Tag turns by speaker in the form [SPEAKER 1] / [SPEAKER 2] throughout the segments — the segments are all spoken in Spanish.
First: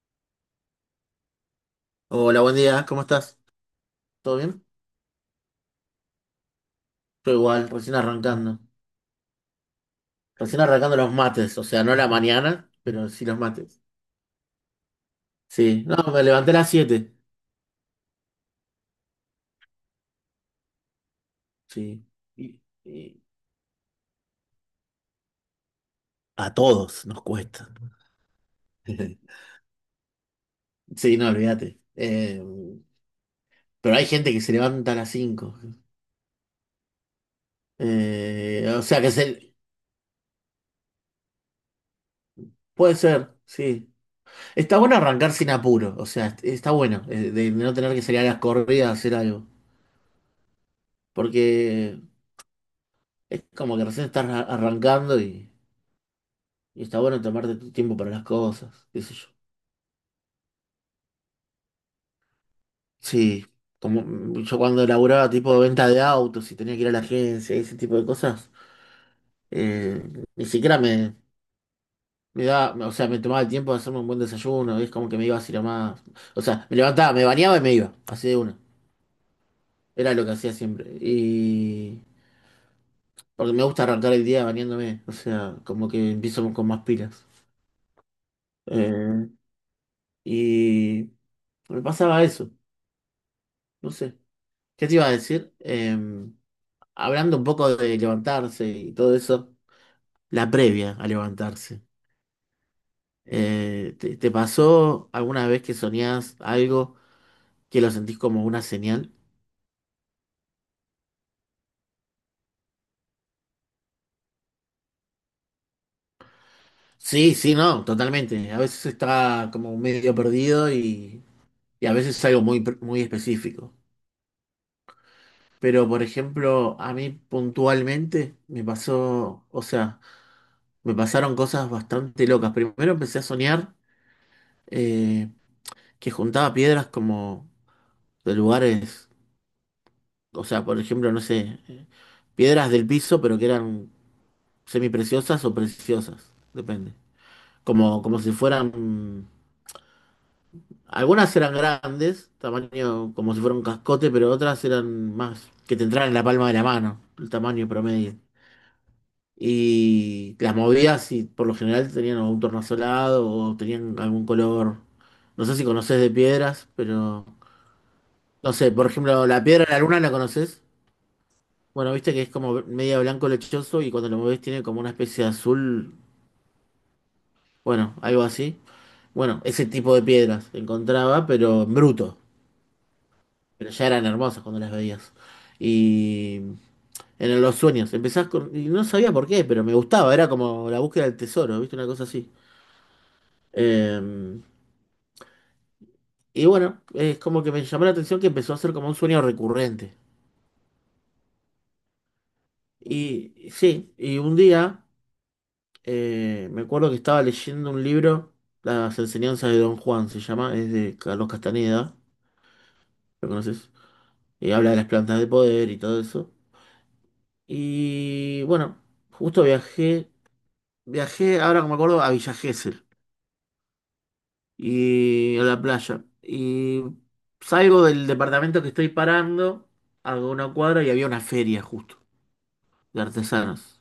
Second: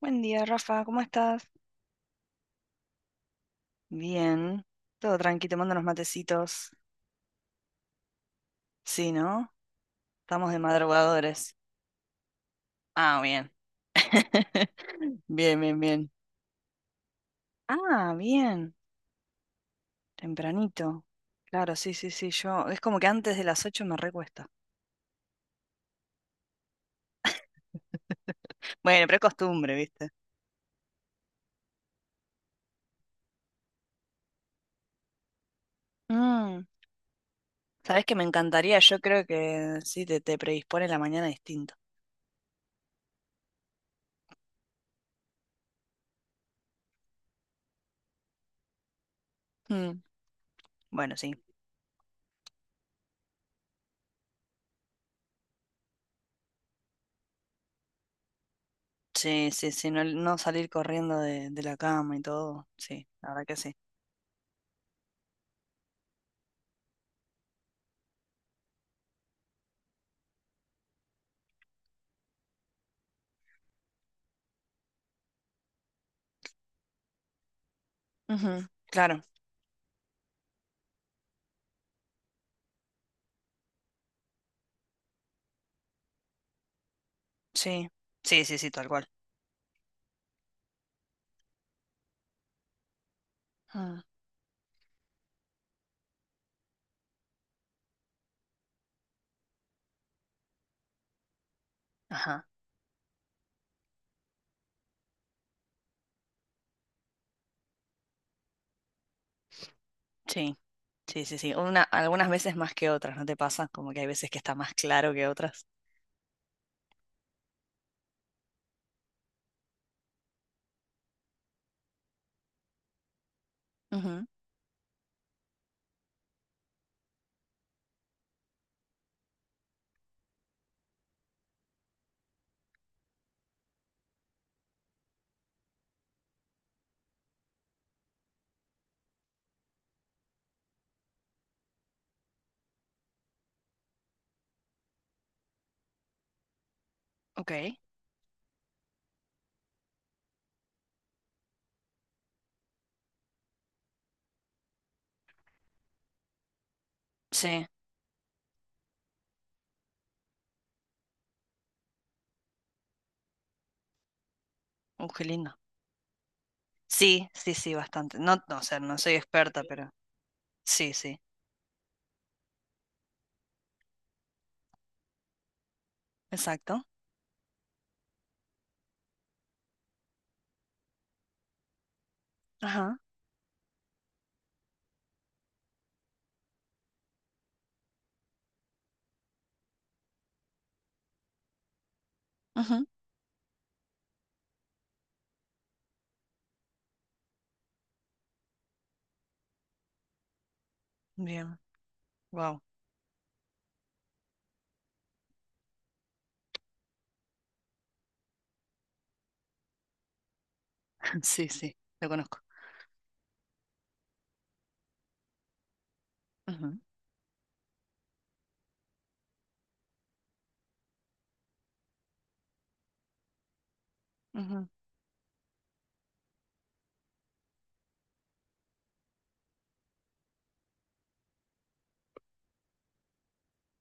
[SPEAKER 1] Buen día, Rafa, ¿cómo estás?
[SPEAKER 2] Hola, buen día, ¿cómo estás? ¿Todo bien?
[SPEAKER 1] Bien, todo tranqui, tomando unos matecitos.
[SPEAKER 2] Todo igual, recién arrancando.
[SPEAKER 1] Sí, ¿no? Estamos de
[SPEAKER 2] Recién arrancando los
[SPEAKER 1] madrugadores.
[SPEAKER 2] mates, o sea, no la mañana, pero
[SPEAKER 1] Ah,
[SPEAKER 2] sí los
[SPEAKER 1] bien.
[SPEAKER 2] mates.
[SPEAKER 1] Bien, bien,
[SPEAKER 2] Sí, no,
[SPEAKER 1] bien.
[SPEAKER 2] me levanté a las 7.
[SPEAKER 1] Ah, bien, tempranito. Claro, sí,
[SPEAKER 2] Sí.
[SPEAKER 1] sí, sí,
[SPEAKER 2] Y-
[SPEAKER 1] yo. Es como que
[SPEAKER 2] y
[SPEAKER 1] antes de las 8 me recuesta.
[SPEAKER 2] a todos nos cuesta.
[SPEAKER 1] Bueno, pero es costumbre, ¿viste?
[SPEAKER 2] Sí, no, olvídate. Pero hay gente que se levanta a las 5.
[SPEAKER 1] Mm, ¿Sabés qué me encantaría?
[SPEAKER 2] O
[SPEAKER 1] Yo
[SPEAKER 2] sea,
[SPEAKER 1] creo que sí, te predispone la mañana distinto.
[SPEAKER 2] Puede ser, sí. Está bueno arrancar sin apuro, o sea, está bueno, de no tener que salir a las corridas a hacer algo.
[SPEAKER 1] Mm, bueno, sí.
[SPEAKER 2] Porque es como que recién estás arrancando. Y está bueno tomarte tu tiempo para las cosas, qué sé yo.
[SPEAKER 1] Sí, sí, sí, no, no salir corriendo de la cama y todo. Sí, la verdad
[SPEAKER 2] Sí,
[SPEAKER 1] que sí.
[SPEAKER 2] como yo cuando laburaba tipo de venta de autos y tenía que ir a la agencia y ese tipo de cosas, eh, ni siquiera me daba, o sea, me tomaba el tiempo de hacerme un buen desayuno, y es como que me iba así nomás. O sea, me levantaba, me bañaba y me iba, así de una.
[SPEAKER 1] Ujú, claro.
[SPEAKER 2] Era lo que hacía siempre. Y porque me gusta arrancar el día bañándome, o sea, como que empiezo con más pilas.
[SPEAKER 1] Sí, sí, sí, sí, tal cual.
[SPEAKER 2] Eh, y me pasaba eso, no
[SPEAKER 1] Ah,
[SPEAKER 2] sé. ¿Qué te iba a decir? Hablando un poco de levantarse y todo eso, la previa a levantarse.
[SPEAKER 1] ajá,
[SPEAKER 2] ¿Te pasó alguna vez que soñás algo que lo sentís como una señal?
[SPEAKER 1] sí, sí, sí, sí. Una, algunas veces más que otras, ¿no te pasa? Como que hay veces que está más claro que otras.
[SPEAKER 2] Sí, sí, no, totalmente. A veces está como medio perdido y a veces es algo muy específico.
[SPEAKER 1] Ujú,
[SPEAKER 2] Pero, por ejemplo, a mí puntualmente me pasó, o sea, me pasaron cosas bastante locas. Primero empecé a soñar eh, que juntaba piedras como de lugares. O sea, por ejemplo, no sé, piedras del piso, pero que eran semipreciosas o preciosas, depende.
[SPEAKER 1] ok,
[SPEAKER 2] Como si fueran, algunas eran grandes, tamaño como si fuera un cascote, pero otras eran más, que te entraran en la palma de la mano, el
[SPEAKER 1] sí,
[SPEAKER 2] tamaño promedio. Y las movías y por lo general tenían un tornasolado o tenían algún color.
[SPEAKER 1] qué
[SPEAKER 2] No sé
[SPEAKER 1] lindo.
[SPEAKER 2] si conoces de piedras, pero
[SPEAKER 1] Sí, sí, sí, bastante. No,
[SPEAKER 2] no
[SPEAKER 1] no, o
[SPEAKER 2] sé,
[SPEAKER 1] sea,
[SPEAKER 2] por
[SPEAKER 1] no soy
[SPEAKER 2] ejemplo, la
[SPEAKER 1] experta,
[SPEAKER 2] piedra de la
[SPEAKER 1] pero
[SPEAKER 2] luna, ¿la conoces?
[SPEAKER 1] sí, sí,
[SPEAKER 2] Bueno, viste que es como media blanco lechoso y cuando lo mueves tiene como una especie de azul,
[SPEAKER 1] exacto.
[SPEAKER 2] bueno, algo así. Bueno, ese tipo de piedras encontraba, pero en bruto.
[SPEAKER 1] Ajá,
[SPEAKER 2] Pero ya eran hermosas cuando las veías. Y en los sueños, y no sabía por qué, pero me gustaba, era como la búsqueda del tesoro, viste, una cosa así.
[SPEAKER 1] ujú,
[SPEAKER 2] Eh, y bueno, es como que me llamó la atención que empezó a ser como un sueño recurrente.
[SPEAKER 1] bien, wow,
[SPEAKER 2] Y sí, y un día. Me acuerdo que estaba leyendo un libro, Las enseñanzas de Don Juan se llama, es de Carlos
[SPEAKER 1] sí, sí,
[SPEAKER 2] Castaneda,
[SPEAKER 1] lo conozco.
[SPEAKER 2] ¿lo conoces? Y habla de las plantas de poder y todo eso. Y bueno, justo viajé, ahora que me acuerdo, a Villa Gesell
[SPEAKER 1] Ujú, ujú.
[SPEAKER 2] y a la playa. Y salgo del departamento que estoy parando, hago una cuadra y había una feria justo de artesanos.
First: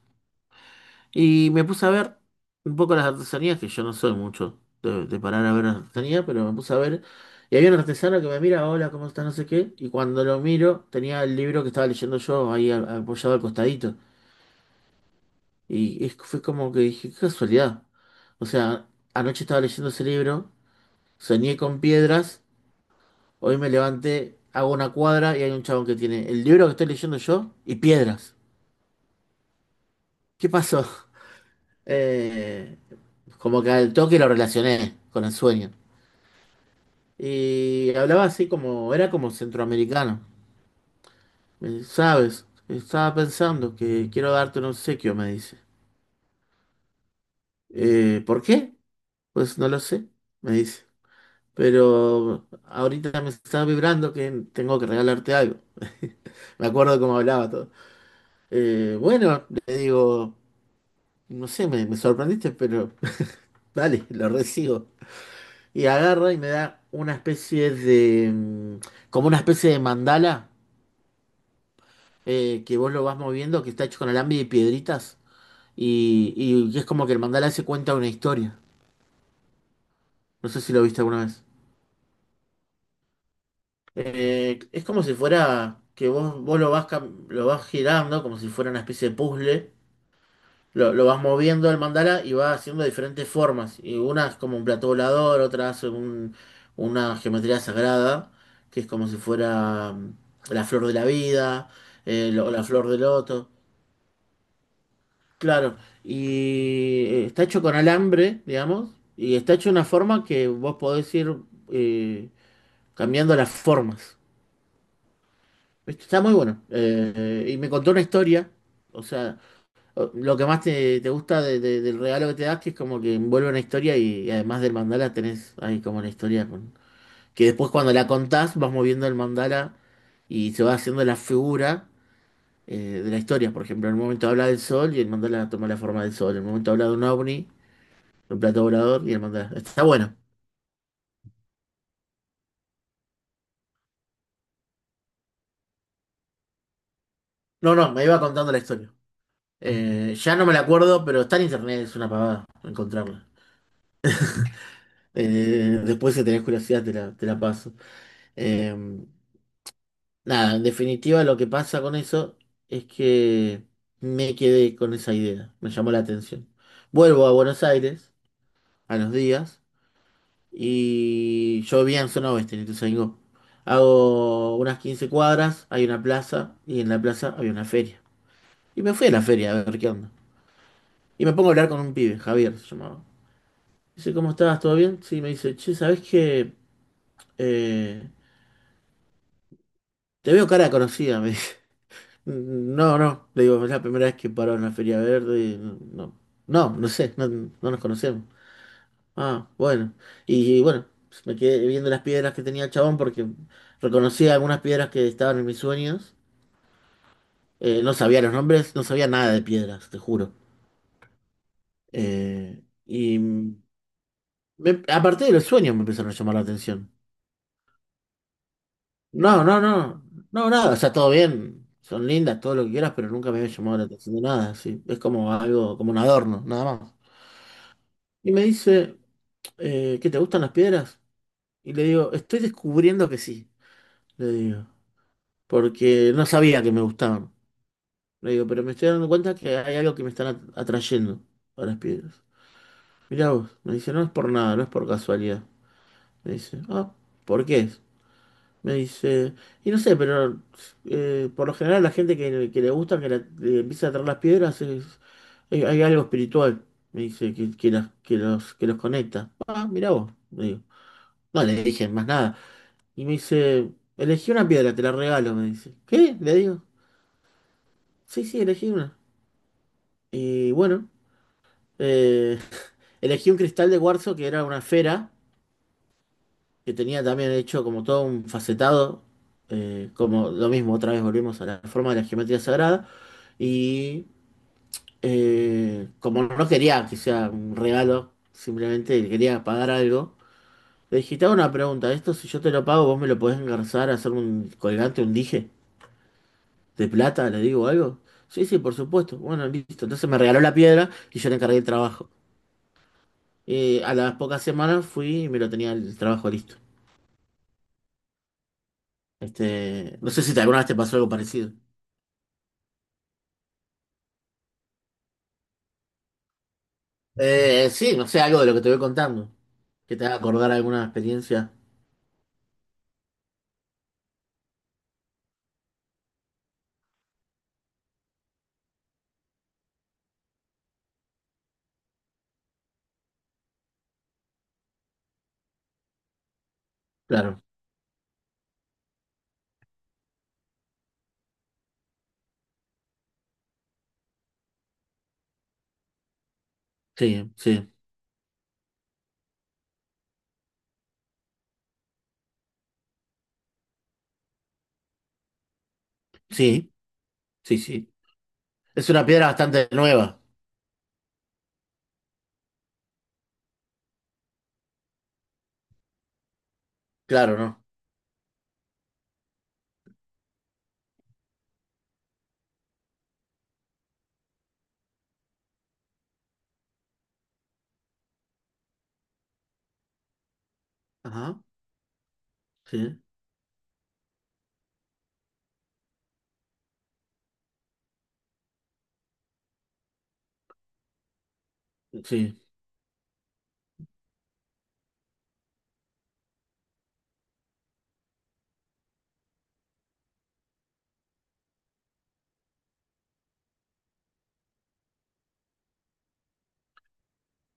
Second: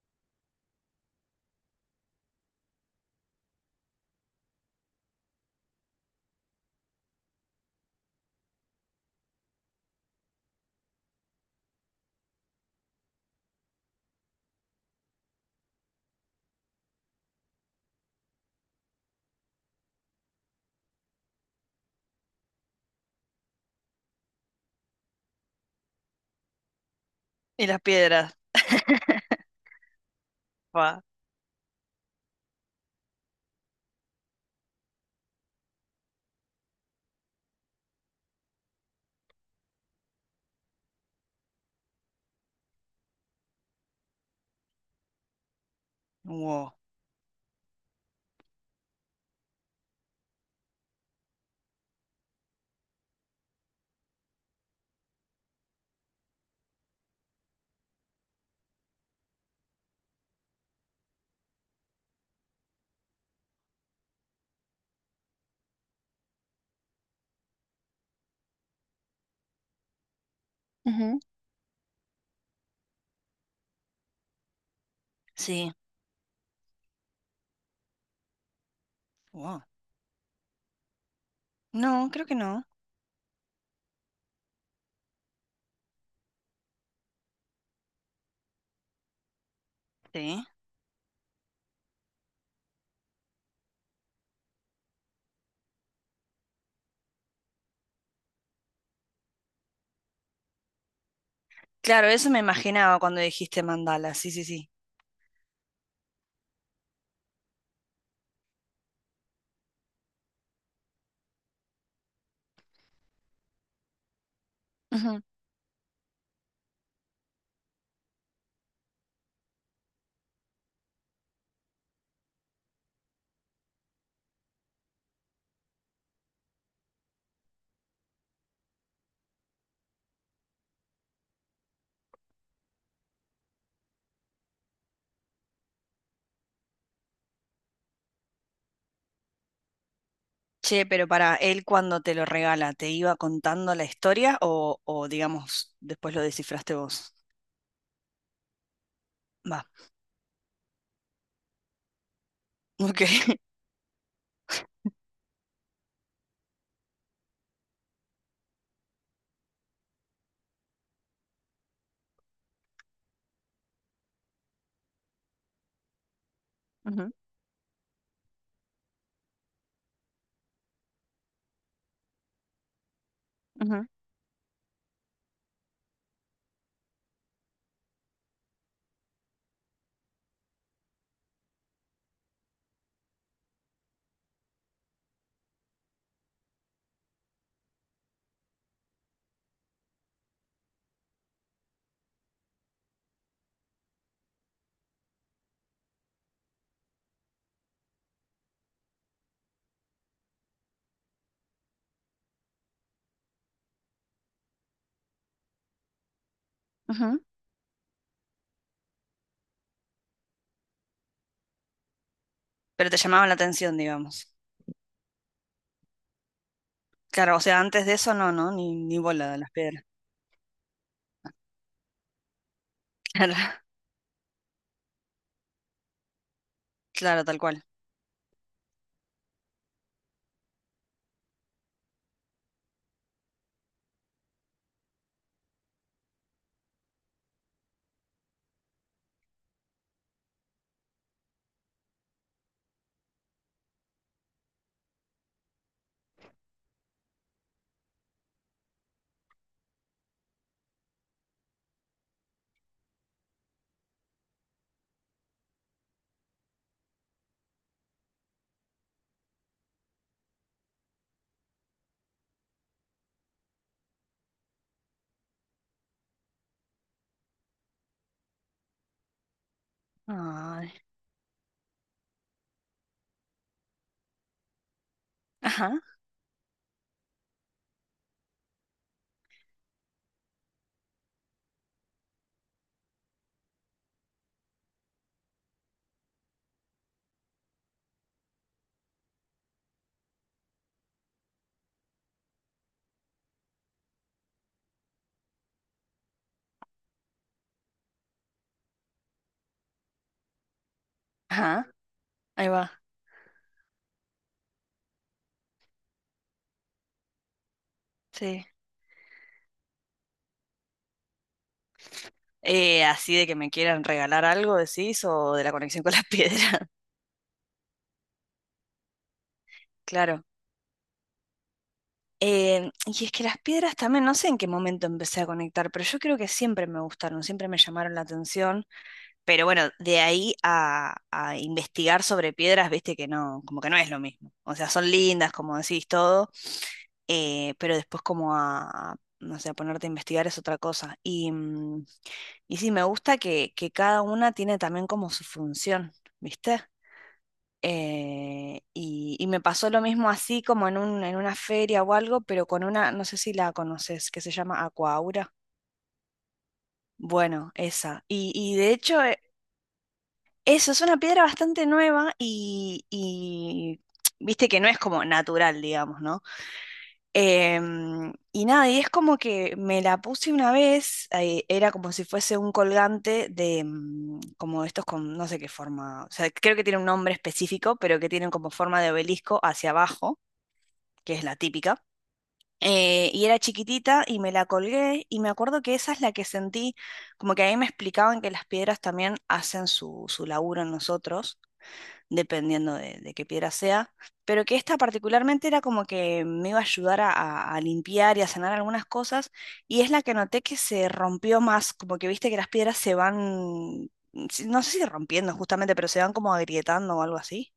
[SPEAKER 2] Y me puse a ver un poco las artesanías, que yo no soy mucho de parar a ver artesanía, pero me puse a ver. Y había un artesano que me mira, hola, ¿cómo está? No sé qué. Y cuando lo miro, tenía el libro que estaba leyendo yo ahí apoyado al costadito. Y fue como que dije, qué casualidad. O sea, anoche estaba leyendo ese libro, soñé con piedras, hoy me levanté, hago una cuadra y hay un chabón que tiene el libro que estoy leyendo yo
[SPEAKER 1] Y
[SPEAKER 2] y
[SPEAKER 1] las piedras.
[SPEAKER 2] piedras. ¿Qué pasó?
[SPEAKER 1] Wow,
[SPEAKER 2] Eh, como que al toque lo relacioné con el sueño. Y hablaba así como, era como centroamericano. ¿Sabes? Estaba pensando que quiero darte un obsequio, me dice.
[SPEAKER 1] wow,
[SPEAKER 2] ¿Por qué? Pues no lo sé, me dice. Pero ahorita me está vibrando que tengo que regalarte algo. Me acuerdo cómo hablaba todo. "Bueno, le digo, no sé, me sorprendiste, pero vale, lo recibo. Y agarra y me da una especie de, como una especie de mandala,
[SPEAKER 1] ujú,
[SPEAKER 2] que vos lo vas moviendo, que está hecho con alambre y piedritas,
[SPEAKER 1] sí,
[SPEAKER 2] y es como que el mandala se cuenta una historia.
[SPEAKER 1] wow.
[SPEAKER 2] No sé si lo viste alguna vez.
[SPEAKER 1] No, creo que no.
[SPEAKER 2] Es como si fuera que vos lo vas girando, como si fuera una especie de puzzle.
[SPEAKER 1] Sí.
[SPEAKER 2] Lo vas moviendo el mandala y va haciendo diferentes formas. Y una es como un plato volador, otra hace una geometría sagrada, que es como si fuera, la flor de la vida,
[SPEAKER 1] Claro, eso
[SPEAKER 2] eh,
[SPEAKER 1] me
[SPEAKER 2] lo- la flor
[SPEAKER 1] imaginaba
[SPEAKER 2] del
[SPEAKER 1] cuando
[SPEAKER 2] loto.
[SPEAKER 1] dijiste mandala, sí, sí, sí.
[SPEAKER 2] Claro, y está hecho con alambre, digamos, y está hecho de una forma que vos podés ir, eh, cambiando las formas.
[SPEAKER 1] Ujú.
[SPEAKER 2] ¿Viste? Está muy bueno. Y me contó una historia, o sea, lo que más te gusta del regalo que te das, que es como que envuelve una historia, y además del mandala tenés ahí como una historia, que después cuando la contás vas moviendo el mandala y se va haciendo la figura, de la historia. Por ejemplo, en un momento habla del sol y el mandala toma la forma del sol, en un momento habla de un ovni. El plato volador y el mandar. Está bueno.
[SPEAKER 1] Che, pero para él cuando te lo regala, ¿te iba contando la historia o digamos, después lo descifraste vos?
[SPEAKER 2] No, no, me iba contando la historia.
[SPEAKER 1] Va,
[SPEAKER 2] Ya no me la acuerdo, pero está en internet, es una pavada
[SPEAKER 1] ok.
[SPEAKER 2] encontrarla. Después, si tenés curiosidad, te la paso. Eh, nada, en definitiva, lo que pasa con eso es que me quedé con esa idea, me llamó la atención.
[SPEAKER 1] Ujú,
[SPEAKER 2] Vuelvo a Buenos Aires a los días y yo vivía en zona oeste, en Ituzaingó.
[SPEAKER 1] ujú,
[SPEAKER 2] Hago unas 15 cuadras, hay una plaza y en la plaza había una feria. Y me fui a la feria a ver qué onda. Y me pongo a hablar con un pibe, Javier se llamaba. Dice, ¿cómo estás? ¿Todo bien? Sí, me dice, che, ¿sabés qué? Eh, te veo cara conocida, me dice. No, no, le digo, es la primera vez que paro en la Feria Verde, y no, no, no, no sé, no, no nos conocemos. Ah, bueno. Y bueno, pues, me quedé viendo las piedras que tenía el chabón porque reconocía algunas piedras que estaban en mis sueños.
[SPEAKER 1] ujú.
[SPEAKER 2] No sabía los nombres, no sabía nada de piedras, te juro. Eh,
[SPEAKER 1] Pero te
[SPEAKER 2] y
[SPEAKER 1] llamaba la atención, digamos.
[SPEAKER 2] me- a partir de los sueños me empezaron a llamar la atención.
[SPEAKER 1] Claro, o sea, antes de eso no, no, ni, ni bola de
[SPEAKER 2] No,
[SPEAKER 1] las
[SPEAKER 2] no,
[SPEAKER 1] piedras.
[SPEAKER 2] no, no, nada, o sea, todo bien, son lindas, todo lo que quieras, pero nunca
[SPEAKER 1] Claro,
[SPEAKER 2] me había llamado la atención de nada, sí, es como algo, como un adorno, nada más.
[SPEAKER 1] claro, tal cual.
[SPEAKER 2] Y me dice, ¿qué te gustan las piedras? Y le digo, estoy descubriendo que sí, le digo, porque no sabía que me gustaban. Le digo, pero me estoy dando cuenta que hay algo que me están atrayendo a las piedras. Mirá vos, me dice, no es por nada, no es por casualidad. Me dice, ah, ¿por qué? Me dice, y no sé, pero por lo general la gente que le gusta, le empieza a traer las piedras, hay, algo espiritual, me dice, que los conecta. Ah, mirá vos, le digo. No le dije más nada. Y me dice, elegí una piedra, te la regalo, me dice. ¿Qué? Le digo, sí, sí, elegí una. Y
[SPEAKER 1] Ay.
[SPEAKER 2] bueno, eh, elegí un cristal de cuarzo que era una esfera
[SPEAKER 1] Ajá,
[SPEAKER 2] que tenía también hecho como todo un facetado, como lo mismo, otra vez volvimos a la forma de la geometría sagrada, y como no quería que sea un regalo, simplemente quería pagar algo, le dije, te hago una pregunta, esto si yo te lo pago, vos me lo podés engarzar, hacer un colgante, un dije de plata, le digo algo. Sí, sí, por supuesto. Bueno, listo. Entonces me regaló la piedra y yo le encargué el
[SPEAKER 1] ajá,
[SPEAKER 2] trabajo.
[SPEAKER 1] ahí va,
[SPEAKER 2] A las pocas semanas fui y me lo tenía el trabajo listo.
[SPEAKER 1] sí.
[SPEAKER 2] Este, no sé si alguna vez te pasó algo parecido.
[SPEAKER 1] Así de que me quieran regalar algo, decís, o de la conexión con las piedras.
[SPEAKER 2] Sí, no sé, algo de lo que te voy contando, que te haga
[SPEAKER 1] Claro.
[SPEAKER 2] acordar alguna experiencia.
[SPEAKER 1] Y es que las piedras también, no sé en qué momento empecé a conectar, pero yo creo que siempre me gustaron, siempre me llamaron la atención. Pero bueno, de ahí a investigar sobre piedras, viste que no, como que no es lo mismo. O sea, son lindas, como decís todo,
[SPEAKER 2] Claro,
[SPEAKER 1] pero después como a, no sé, a ponerte a investigar es otra cosa. Y, mm, y sí, me gusta que cada una tiene también como su función, ¿viste?
[SPEAKER 2] sí, sí,
[SPEAKER 1] Y me pasó lo mismo así como en un, en una feria o algo, pero con una, no sé si la conoces, que se llama Aquaura.
[SPEAKER 2] sí,
[SPEAKER 1] Bueno,
[SPEAKER 2] sí, sí.
[SPEAKER 1] esa. Y de
[SPEAKER 2] Es
[SPEAKER 1] hecho,
[SPEAKER 2] una piedra bastante nueva,
[SPEAKER 1] eso es una piedra bastante nueva y viste que no es como natural, digamos, ¿no?
[SPEAKER 2] claro, ¿no?
[SPEAKER 1] Y nada, y es como que me la puse una vez, era como si fuese un colgante de, mm, como estos con, no sé qué forma, o sea, creo que tiene un nombre específico, pero que tienen como forma de obelisco hacia abajo. Que es la
[SPEAKER 2] Ajá,
[SPEAKER 1] típica.
[SPEAKER 2] sí,
[SPEAKER 1] Y era chiquitita y me la colgué y me acuerdo que esa es la que sentí, como que ahí me explicaban que las piedras también hacen su laburo en nosotros,
[SPEAKER 2] sí.
[SPEAKER 1] dependiendo de qué piedra sea, pero que esta particularmente era como que me iba a ayudar a, a limpiar y a sanar algunas cosas y es la que noté que se rompió más, como que viste que las piedras se van, no sé si rompiendo justamente, pero se van como agrietando o algo así.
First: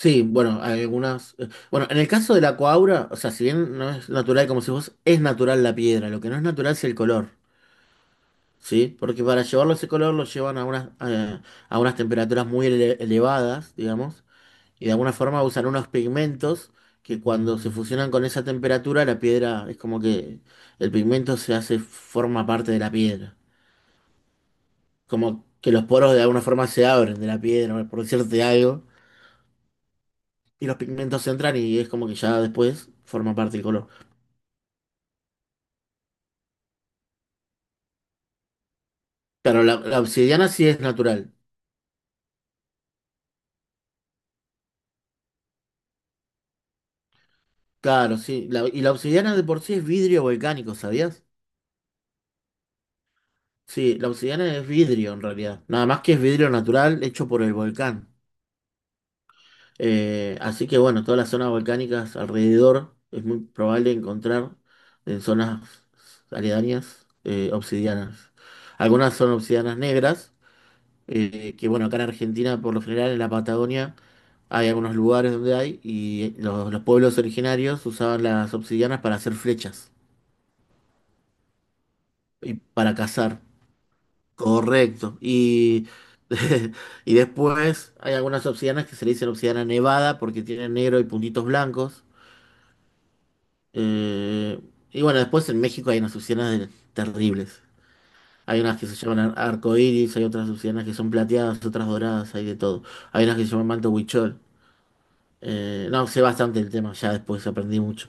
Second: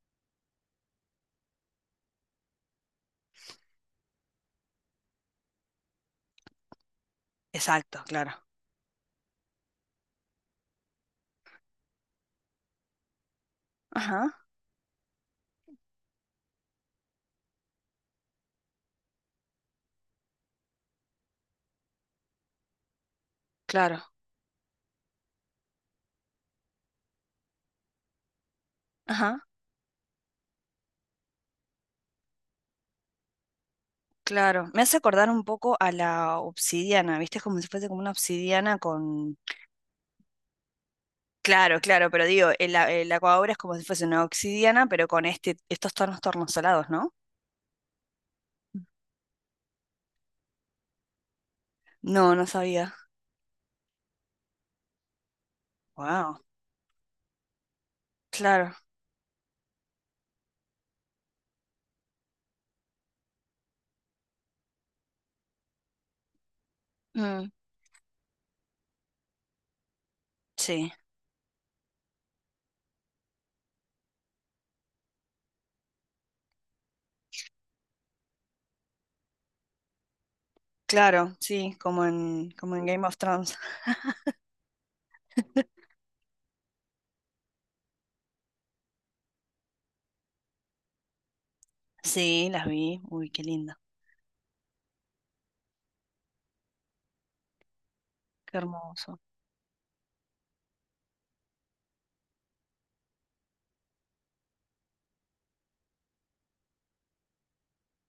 [SPEAKER 2] Sí, bueno, hay algunas, bueno, en el caso de la coaura, o sea, si bien no es natural como si vos, es natural la piedra, lo que no es natural es el color,
[SPEAKER 1] Exacto, claro.
[SPEAKER 2] ¿sí? Porque para llevarlo ese color lo llevan a unas temperaturas muy elevadas, digamos,
[SPEAKER 1] Ajá,
[SPEAKER 2] y de alguna forma usan unos pigmentos que cuando se fusionan con esa temperatura, la piedra es como que el pigmento se hace, forma parte de la piedra.
[SPEAKER 1] claro.
[SPEAKER 2] Como que los poros de alguna forma se abren de la piedra, por decirte algo,
[SPEAKER 1] Ajá.
[SPEAKER 2] y los pigmentos entran y es como que ya después forma parte del color.
[SPEAKER 1] Claro, me hace acordar un poco a la obsidiana, ¿viste? Es como si fuese como una obsidiana con...
[SPEAKER 2] Claro, la obsidiana sí es natural.
[SPEAKER 1] Claro, claro, pero digo, el, el aquabobra es como si fuese una obsidiana, pero con este, estos tonos tornasolados, ¿no?
[SPEAKER 2] Claro, sí. Y la obsidiana de por sí es vidrio volcánico, ¿sabías?
[SPEAKER 1] No, no sabía.
[SPEAKER 2] Sí, la obsidiana es vidrio en realidad. Nada más que es
[SPEAKER 1] Wow,
[SPEAKER 2] vidrio natural hecho por el volcán.
[SPEAKER 1] claro.
[SPEAKER 2] Así que bueno, todas las zonas volcánicas alrededor es muy probable encontrar en zonas aledañas,
[SPEAKER 1] Mm,
[SPEAKER 2] obsidianas. Algunas son obsidianas negras,
[SPEAKER 1] sí,
[SPEAKER 2] que bueno, acá en Argentina por lo general en la Patagonia hay algunos lugares donde hay y los pueblos originarios usaban las obsidianas para hacer flechas
[SPEAKER 1] claro, sí, como en,
[SPEAKER 2] y
[SPEAKER 1] como en
[SPEAKER 2] para
[SPEAKER 1] Game of
[SPEAKER 2] cazar.
[SPEAKER 1] Thrones.
[SPEAKER 2] Correcto. Y, y después hay algunas obsidianas que se le dicen obsidiana nevada porque tienen negro y puntitos blancos.
[SPEAKER 1] Sí, las vi. Uy, qué linda.
[SPEAKER 2] Eh, y bueno, después en México hay unas azucenas terribles.
[SPEAKER 1] Qué
[SPEAKER 2] Hay unas que se
[SPEAKER 1] hermoso.
[SPEAKER 2] llaman arcoíris, hay otras azucenas que son plateadas, otras doradas, hay de todo. Hay unas que se llaman manto huichol. No, sé bastante el tema, ya después aprendí mucho.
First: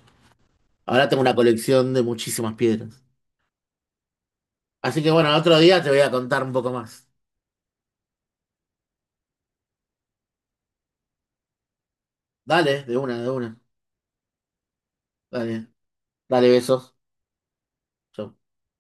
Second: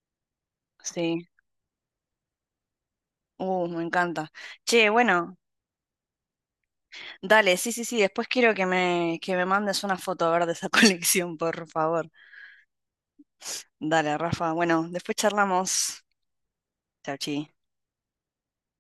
[SPEAKER 2] Ahora tengo
[SPEAKER 1] Sí.
[SPEAKER 2] una colección de muchísimas piedras.
[SPEAKER 1] Me encanta. Che,
[SPEAKER 2] Así que bueno,
[SPEAKER 1] bueno,
[SPEAKER 2] otro día te voy a contar un poco más.
[SPEAKER 1] dale, sí, sí, sí. Después quiero que me mandes una foto a ver de esa colección, por favor.
[SPEAKER 2] Dale, de una, de una.
[SPEAKER 1] Dale, Rafa. Bueno, después
[SPEAKER 2] Dale,
[SPEAKER 1] charlamos.
[SPEAKER 2] dale, besos.
[SPEAKER 1] Chau, chi.
[SPEAKER 2] Chau.